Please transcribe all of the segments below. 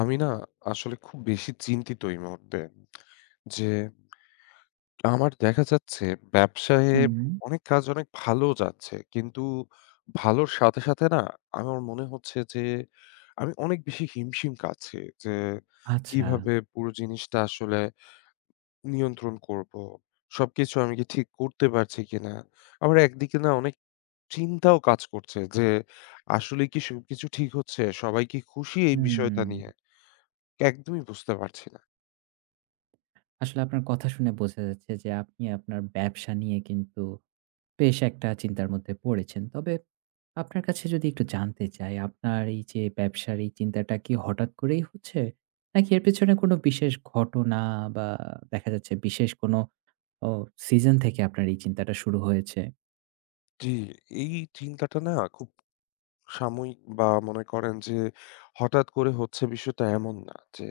আমি না আসলে খুব বেশি চিন্তিত এই মুহূর্তে। যে আমার দেখা যাচ্ছে ব্যবসায় হুম, অনেক কাজ অনেক ভালো যাচ্ছে। কিন্তু ভালোর সাথে না আমার মনে হচ্ছে যে আমি অনেক বেশি হিমশিম খাচ্ছি। যে আচ্ছা। কিভাবে পুরো জিনিসটা আসলে নিয়ন্ত্রণ করব? সবকিছু আমি কি ঠিক করতে পারছি কিনা? আবার একদিকে না অনেক চিন্তাও কাজ করছে যে আসলে কি সবকিছু ঠিক হচ্ছে? সবাই কি খুশি এই বিষয়টা হুম, নিয়ে? একদমই বুঝতে পারছি না। আসলে আপনার কথা শুনে বোঝা যাচ্ছে যে আপনি আপনার ব্যবসা নিয়ে কিন্তু বেশ একটা চিন্তার মধ্যে পড়েছেন। তবে আপনার কাছে যদি একটু জানতে চাই, আপনার এই যে ব্যবসার এই চিন্তাটা কি হঠাৎ করেই হচ্ছে? নাকি এর পেছনে কোনো বিশেষ ঘটনা বা দেখা যাচ্ছে বিশেষ কোনো ও সিজন থেকে আপনার এই চিন্তাটা শুরু হয়েছে? জি, এই চিন্তাটা না খুব সাময়িক বা মনে করেন যে হঠাৎ করে হচ্ছে বিষয়টা এমন না। যে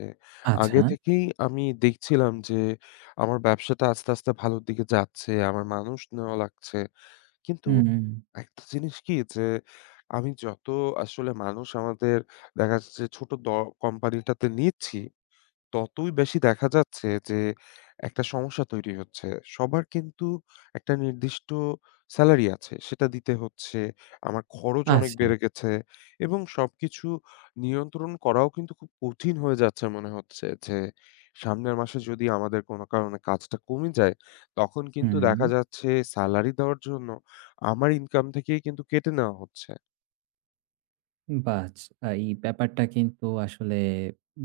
আগে আচ্ছা। থেকেই আমি দেখছিলাম যে আমার ব্যবসাটা আস্তে, আস্তে ভালোর দিকে যাচ্ছে। আমার মানুষ নেওয়া লাগছে। কিন্তু হুম, একটা জিনিস কি যে আমি যত আসলে মানুষ আমাদের দেখা যাচ্ছে ছোট দ কোম্পানিটাতে নিচ্ছি ততই বেশি দেখা যাচ্ছে যে একটা সমস্যা তৈরি হচ্ছে। সবার কিন্তু একটা নির্দিষ্ট সেলারি আছে। সেটা দিতে হচ্ছে। আমার খরচ অনেক আচ্ছা। বেড়ে গেছে এবং সবকিছু নিয়ন্ত্রণ করাও কিন্তু খুব কঠিন হয়ে যাচ্ছে মনে হচ্ছে যে, সামনের মাসে যদি আমাদের কোনো কারণে কাজটা কমে যায়, তখন কিন্তু হুম। দেখা যাচ্ছে সেলারি দেওয়ার জন্য আমার ইনকাম থেকেই কিন্তু কেটে নেওয়া হচ্ছে। বাহ! এই ব্যাপারটা কিন্তু আসলে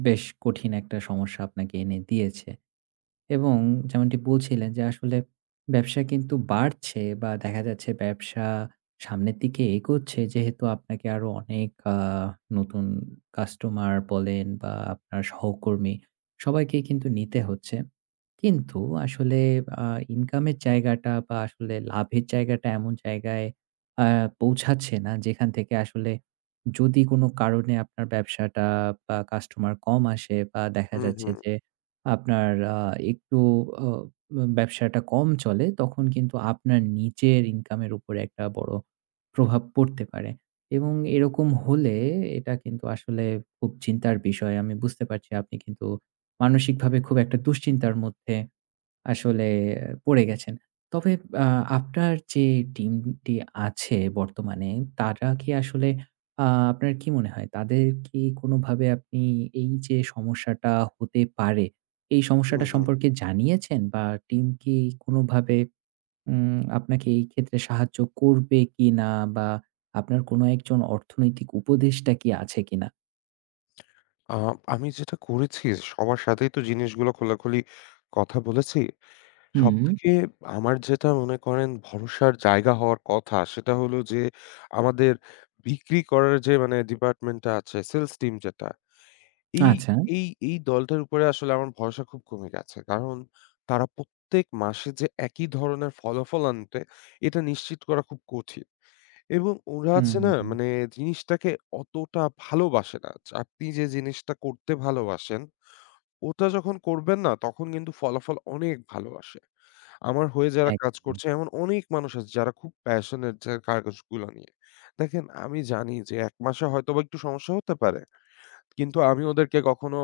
বেশ কঠিন একটা সমস্যা আপনাকে এনে দিয়েছে। এবং যেমনটি বলছিলেন যে আসলে ব্যবসা কিন্তু বাড়ছে বা দেখা যাচ্ছে ব্যবসা সামনের দিকে এগোচ্ছে, যেহেতু আপনাকে আরো অনেক নতুন কাস্টমার বলেন বা আপনার সহকর্মী সবাইকেই কিন্তু নিতে হচ্ছে। কিন্তু আসলে আ ইনকামের জায়গাটা বা আসলে লাভের জায়গাটা এমন জায়গায় আ পৌঁছাচ্ছে না, যেখান থেকে আসলে যদি কোনো কারণে আপনার ব্যবসাটা বা কাস্টমার কম আসে বা দেখা হুম, যাচ্ছে হুম, যে আপনার আ একটু অ ব্যবসাটা কম চলে, তখন কিন্তু আপনার নিজের ইনকামের উপরে একটা বড় প্রভাব পড়তে পারে এবং এরকম হলে এটা কিন্তু আসলে খুব চিন্তার বিষয়। আমি বুঝতে পারছি আপনি কিন্তু মানসিকভাবে খুব একটা দুশ্চিন্তার মধ্যে আসলে পড়ে গেছেন। তবে আ আপনার যে টিমটি আছে বর্তমানে, তারা কি আসলে আ আপনার কি মনে হয় তাদের কি কোনোভাবে আপনি এই যে সমস্যাটা হতে পারে, এই হুম, সমস্যাটা হুম। সম্পর্কে জানিয়েছেন? বা টিম কি কোনোভাবে আপনাকে এই ক্ষেত্রে সাহায্য করবে কিনা? বা আপনার কোনো একজন অর্থনৈতিক উপদেষ্টা কি আছে কিনা? আ আমি যেটা করেছি সবার সাথেই তো জিনিসগুলো খোলাখুলি কথা বলেছি। হুম, সবথেকে আমার যেটা মনে করেন ভরসার জায়গা হওয়ার কথা সেটা হলো যে আমাদের বিক্রি করার যে মানে ডিপার্টমেন্টটা আছে সেলস টিম যেটা এই আচ্ছা। এই এই দলটার উপরে আসলে আমার ভরসা খুব কমে গেছে। কারণ তারা প্রত্যেক মাসে যে একই ধরনের ফলাফল আনবে এটা নিশ্চিত করা খুব কঠিন। এবং ওরা আছে হুম, না মানে জিনিসটাকে অতটা ভালোবাসে না। আপনি যে জিনিসটা করতে ভালোবাসেন, ওটা যখন করবেন না তখন কিন্তু ফলাফল অনেক ভালো আসে। আমার হয়ে যারা কাজ একদম। করছে এমন অনেক মানুষ আছে যারা খুব passionate যে কাগজগুলো নিয়ে। দেখেন আমি জানি যে ১ মাসে হয়তোবা একটু সমস্যা হতে পারে। কিন্তু আমি ওদেরকে কখনো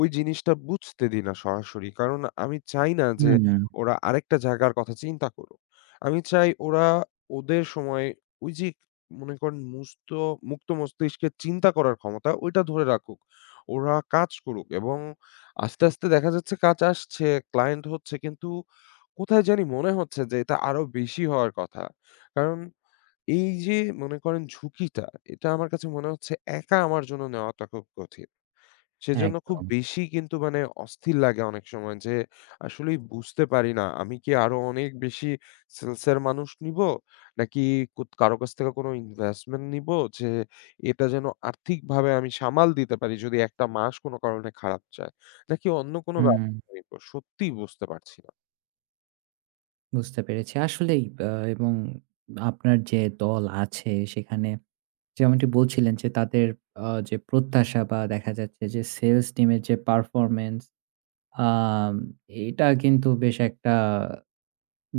ওই জিনিসটা বুঝতে দিই না সরাসরি। কারণ আমি চাই না যে হুম, ওরা আরেকটা জায়গার কথা চিন্তা করুক। আমি চাই ওরা ওদের সময় ওই যে মনে করেন মুক্ত মস্তিষ্কের চিন্তা করার ক্ষমতা ওইটা ধরে রাখুক। ওরা কাজ করুক এবং আস্তে, আস্তে দেখা যাচ্ছে কাজ আসছে, ক্লায়েন্ট হচ্ছে কিন্তু কোথায় জানি মনে হচ্ছে যে এটা আরো বেশি হওয়ার কথা। কারণ এই যে মনে করেন ঝুঁকিটা এটা আমার কাছে মনে হচ্ছে একা আমার জন্য নেওয়াটা খুব কঠিন। সেজন্য খুব একদম। বেশি কিন্তু মানে অস্থির লাগে অনেক সময় যে আসলেই বুঝতে পারি না আমি কি আরো অনেক বেশি সেলস এর মানুষ নিবো? নাকি কারো কাছ থেকে কোনো ইনভেস্টমেন্ট নিবো যে এটা যেন আর্থিকভাবে আমি সামাল দিতে পারি যদি একটা মাস কোনো কারণে খারাপ যায়? নাকি অন্য কোনো হুম। ব্যবস্থা নিবো? সত্যিই বুঝতে পারছি না। বুঝতে পেরেছি। আসলেই এবং আপনার যে দল আছে সেখানে যেমনটি বলছিলেন যে তাদের যে প্রত্যাশা বা দেখা যাচ্ছে যে সেলস টিমের যে পারফরম্যান্স, আম এটা কিন্তু বেশ একটা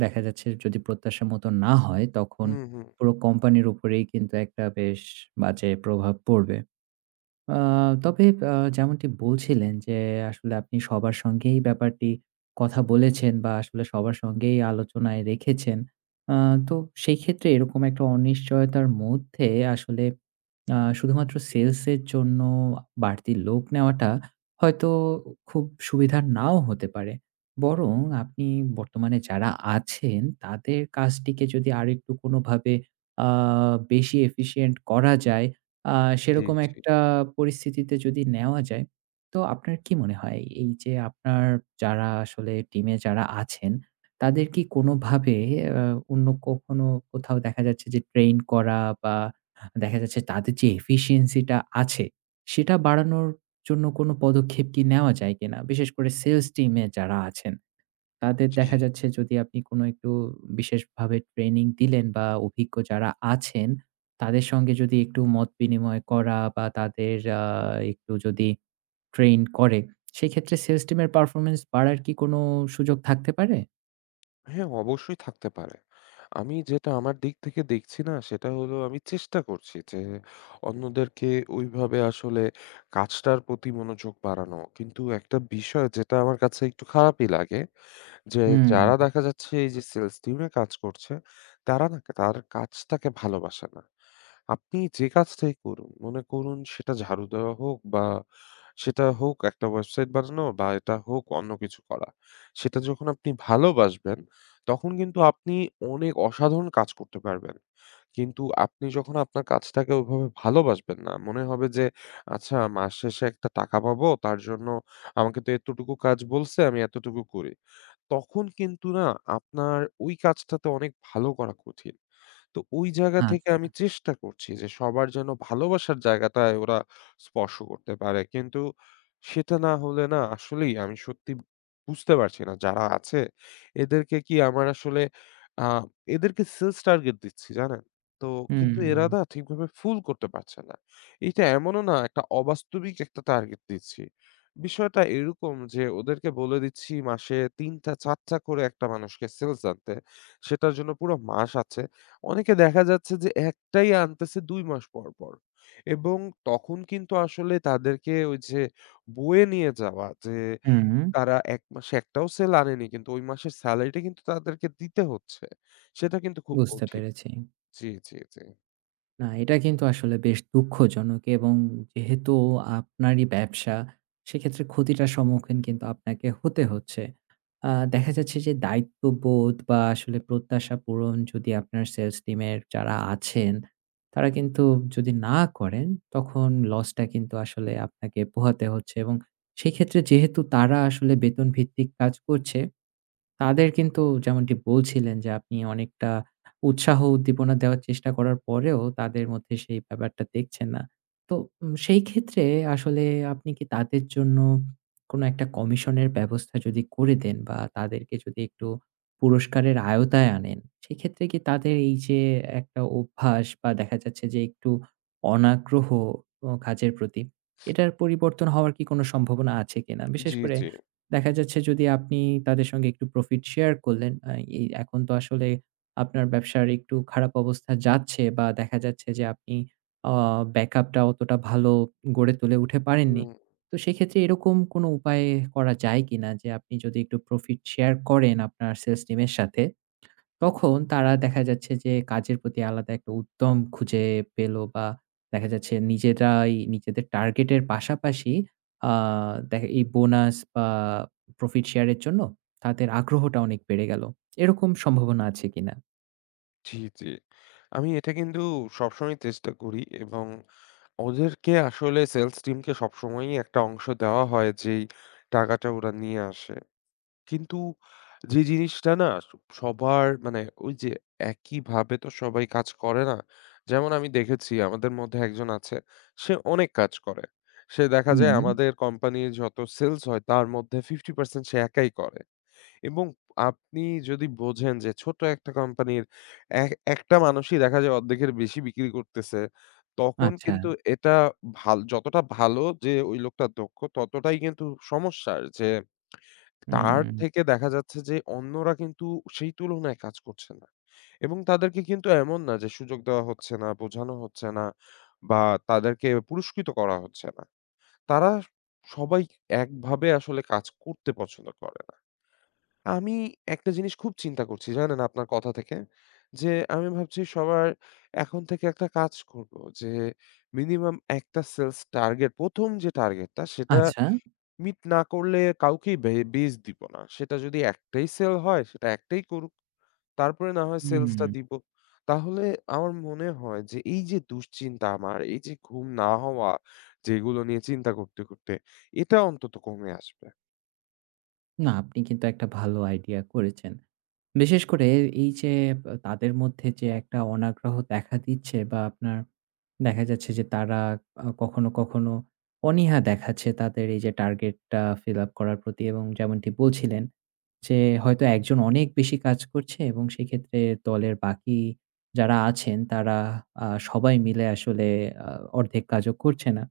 দেখা যাচ্ছে যদি প্রত্যাশা মতো না হয় তখন হুম, হুম। পুরো কোম্পানির উপরেই কিন্তু একটা বেশ বাজে প্রভাব পড়বে। আ তবে যেমনটি বলছিলেন যে, আসলে আপনি সবার সঙ্গেই ব্যাপারটি কথা বলেছেন বা আসলে সবার সঙ্গেই আলোচনায় রেখেছেন। আ তো সেই ক্ষেত্রে এরকম একটা অনিশ্চয়তার মধ্যে আসলে শুধুমাত্র সেলসের জন্য বাড়তি লোক নেওয়াটা হয়তো খুব সুবিধার নাও হতে পারে। বরং আপনি বর্তমানে যারা আছেন তাদের কাজটিকে যদি আরেকটু কোনোভাবে আ বেশি এফিশিয়েন্ট করা যায়, আ জি, সেরকম জি, একটা পরিস্থিতিতে যদি নেওয়া যায়, তো আপনার কি মনে হয় এই যে আপনার যারা আসলে টিমে যারা আছেন, তাদের কি কোনোভাবে আ অন্য কখনো কোথাও দেখা যাচ্ছে যে ট্রেইন করা বা দেখা যাচ্ছে তাদের যে efficiency টা আছে, সেটা বাড়ানোর জন্য কোনো পদক্ষেপ কি নেওয়া যায় কিনা? বিশেষ করে সেলস টিমে যারা আছেন, তাদের জি। দেখা যাচ্ছে যদি আপনি কোনো একটু বিশেষভাবে ট্রেনিং দিলেন বা অভিজ্ঞ যারা আছেন, তাদের সঙ্গে যদি একটু মত বিনিময় করা বা তাদের আ একটু যদি ট্রেন করে, সেক্ষেত্রে সেলস টিমের পারফরম্যান্স বাড়ার কি কোনো সুযোগ থাকতে পারে? হ্যাঁ, অবশ্যই থাকতে পারে। আমি যেটা আমার দিক থেকে দেখছি না সেটা হলো আমি চেষ্টা করছি যে অন্যদেরকে ওইভাবে আসলে কাজটার প্রতি মনোযোগ বাড়ানো। কিন্তু একটা বিষয় যেটা আমার কাছে একটু খারাপই লাগে যে হুম, যারা দেখা যাচ্ছে এই যে সেলস টিমে কাজ করছে, তারা না তার কাজটাকে ভালোবাসে না। আপনি যে কাজটাই করুন, মনে করুন সেটা ঝাড়ু দেওয়া হোক বা সেটা হোক একটা ওয়েবসাইট বানানো বা এটা হোক অন্য কিছু করা। সেটা যখন আপনি ভালোবাসবেন, তখন কিন্তু আপনি অনেক অসাধারণ কাজ করতে পারবেন। কিন্তু আপনি যখন আপনার কাজটাকে ওইভাবে ভালোবাসবেন না, মনে হবে যে আচ্ছা মাস শেষে একটা টাকা পাবো, তার জন্য আমাকে তো এতটুকু কাজ বলছে, আমি এতটুকু করি। তখন কিন্তু না আপনার ওই কাজটাতে অনেক ভালো করা কঠিন। তো ওই জায়গা থেকে আচ্ছা। আমি চেষ্টা করছি যে সবার যেন ভালোবাসার জায়গাটায় ওরা স্পর্শ করতে পারে। কিন্তু সেটা না হলে না আসলেই আমি সত্যি বুঝতে পারছি না যারা আছে এদেরকে কি আমার আসলে আ এদেরকে সেলস টার্গেট দিচ্ছি জানেন? তো কিন্তু এরা হুম, না ঠিকভাবে ফুল করতে পারছে না। এটা এমনও না একটা অবাস্তবিক একটা টার্গেট দিচ্ছি। বিষয়টা এরকম যে ওদেরকে বলে দিচ্ছি মাসে ৩ টা ৪ টা করে একটা মানুষকে সেলস আনতে। সেটার জন্য পুরো মাস আছে। অনেকে দেখা যাচ্ছে যে একটাই আনতেছে ২ মাস পর, পর। এবং তখন কিন্তু আসলে তাদেরকে ওই যে বয়ে নিয়ে যাওয়া যে হুম, তারা ১ মাসে একটাও সেল আনেনি কিন্তু ওই মাসের সেলারিটা কিন্তু তাদেরকে দিতে হচ্ছে। সেটা কিন্তু খুব বুঝতে কঠিন। পেরেছি। জি, জি, জি। না, এটা কিন্তু আসলে বেশ দুঃখজনক এবং যেহেতু আপনারই ব্যবসা, সেক্ষেত্রে ক্ষতিটার সম্মুখীন কিন্তু আপনাকে হতে হচ্ছে। দেখা যাচ্ছে যে দায়িত্ববোধ বা আসলে প্রত্যাশা পূরণ যদি আপনার সেলস টিমের যারা আছেন, তারা কিন্তু যদি না করেন, তখন লসটা কিন্তু আসলে আপনাকে পোহাতে হচ্ছে এবং সেক্ষেত্রে যেহেতু তারা আসলে বেতনভিত্তিক কাজ করছে, তাদের কিন্তু যেমনটি বলছিলেন যে আপনি অনেকটা উৎসাহ উদ্দীপনা দেওয়ার চেষ্টা করার পরেও তাদের মধ্যে সেই ব্যাপারটা দেখছেন না। তো সেই ক্ষেত্রে আসলে আপনি কি তাদের জন্য কোনো একটা কমিশনের ব্যবস্থা যদি করে দেন বা তাদেরকে যদি একটু পুরস্কারের আওতায় আনেন, সেক্ষেত্রে কি তাদের এই যে একটা অভ্যাস বা দেখা যাচ্ছে যে একটু অনাগ্রহ কাজের প্রতি, এটার পরিবর্তন হওয়ার কি কোনো সম্ভাবনা আছে কিনা? বিশেষ জি, করে জি। দেখা যাচ্ছে যদি আপনি তাদের সঙ্গে একটু প্রফিট শেয়ার করলেন, এই এখন তো আসলে আপনার ব্যবসার একটু খারাপ অবস্থা যাচ্ছে বা দেখা যাচ্ছে যে আপনি আ ব্যাকআপটা অতটা ভালো গড়ে তুলে উঠে পারেননি। হুম, তো সেক্ষেত্রে এরকম কোনো উপায় করা যায় কিনা যে আপনি যদি একটু প্রফিট শেয়ার করেন আপনার সেলস টিমের সাথে? তখন তারা দেখা যাচ্ছে যে কাজের প্রতি আলাদা একটা উদ্যম খুঁজে পেল বা দেখা যাচ্ছে নিজেরাই নিজেদের টার্গেটের পাশাপাশি আ দেখা এই বোনাস বা প্রফিট শেয়ারের জন্য তাদের আগ্রহটা অনেক বেড়ে গেল। এরকম সম্ভাবনা আছে কিনা? জি, জি। আমি এটা কিন্তু সবসময় চেষ্টা করি এবং ওদেরকে আসলে সেলস টিমকে সবসময়ই একটা অংশ দেওয়া হয় যেই টাকাটা ওরা নিয়ে আসে। কিন্তু যে জিনিসটা না সবার মানে ওই যে একইভাবে তো সবাই কাজ করে না। যেমন আমি দেখেছি আমাদের মধ্যে একজন আছে, সে অনেক কাজ করে। সে দেখা হুম। যায় আমাদের কোম্পানির যত সেলস হয় তার মধ্যে 50% সে একাই করে। এবং আপনি যদি বোঝেন যে ছোট একটা কোম্পানির এক একটা মানুষই দেখা যায় অর্ধেকের বেশি বিক্রি করতেছে, তখন আচ্ছা। কিন্তু এটা ভাল যতটা ভালো যে ওই লোকটা দক্ষ ততটাই কিন্তু সমস্যার যে তার হুম। থেকে দেখা যাচ্ছে যে অন্যরা কিন্তু সেই তুলনায় কাজ করছে না। এবং তাদেরকে কিন্তু এমন না যে সুযোগ দেওয়া হচ্ছে না, বোঝানো হচ্ছে না বা তাদেরকে পুরস্কৃত করা হচ্ছে না। তারা সবাই একভাবে আসলে কাজ করতে পছন্দ করে না। আমি একটা জিনিস খুব চিন্তা করছি জানেন আপনার কথা থেকে। যে আমি ভাবছি সবার এখন থেকে একটা কাজ করব যে মিনিমাম একটা সেলস টার্গেট ১ম যে টার্গেটটা সেটা আচ্ছা। মিট না করলে কাউকেই বেচ দিব না। সেটা যদি একটাই সেল হয় সেটা একটাই করুক। তারপরে না হয় সেলসটা হুম। দিব। তাহলে আমার মনে হয় যে এই যে দুশ্চিন্তা আমার, এই যে ঘুম না হওয়া যেগুলো নিয়ে চিন্তা করতে, করতে এটা অন্তত কমে আসবে। না, আপনি কিন্তু একটা ভালো আইডিয়া করেছেন। বিশেষ করে এই যে তাদের মধ্যে যে একটা অনাগ্রহ দেখা দিচ্ছে বা আপনার দেখা যাচ্ছে যে তারা কখনো, কখনো অনীহা দেখাচ্ছে তাদের এই যে টার্গেটটা ফিল আপ করার প্রতি এবং যেমনটি বলছিলেন যে হয়তো একজন অনেক বেশি কাজ করছে এবং সেক্ষেত্রে দলের বাকি যারা আছেন তারা সবাই মিলে আসলে আ অর্ধেক কাজও করছে না।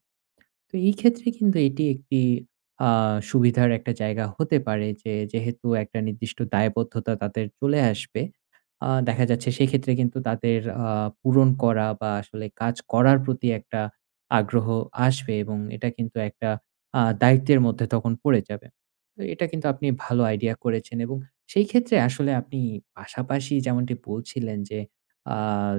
তো এই ক্ষেত্রে কিন্তু এটি একটি আ সুবিধার একটা জায়গা হতে পারে যে যেহেতু একটা নির্দিষ্ট দায়বদ্ধতা তাদের চলে আসবে, দেখা যাচ্ছে সেক্ষেত্রে কিন্তু তাদের পূরণ করা বা আসলে কাজ করার প্রতি একটা আগ্রহ আসবে এবং এটা কিন্তু একটা দায়িত্বের মধ্যে তখন পড়ে যাবে। তো এটা কিন্তু আপনি ভালো আইডিয়া করেছেন এবং সেই ক্ষেত্রে আসলে আপনি পাশাপাশি যেমনটি বলছিলেন যে, আ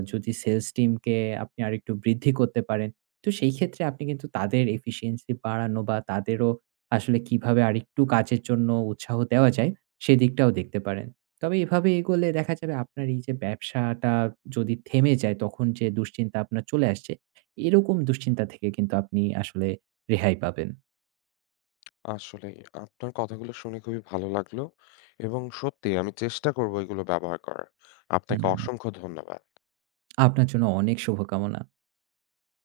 যদি সেলস টিমকে আপনি আরেকটু বৃদ্ধি করতে পারেন, তো সেই ক্ষেত্রে আপনি কিন্তু তাদের এফিশিয়েন্সি বাড়ানো বা তাদেরও আসলে কিভাবে আরেকটু কাজের জন্য উৎসাহ দেওয়া যায়, সেদিকটাও দেখতে পারেন। তবে এভাবে এগোলে দেখা যাবে আপনার এই যে ব্যবসাটা যদি থেমে যায় তখন যে দুশ্চিন্তা আপনার চলে আসছে, এরকম দুশ্চিন্তা থেকে কিন্তু আপনি আসলে রেহাই পাবেন। আসলেই আপনার কথাগুলো শুনে খুবই ভালো লাগলো এবং সত্যি আমি চেষ্টা করব এগুলো ব্যবহার করার। আপনাকে হুম, অসংখ্য ধন্যবাদ। আপনার জন্য অনেক শুভকামনা।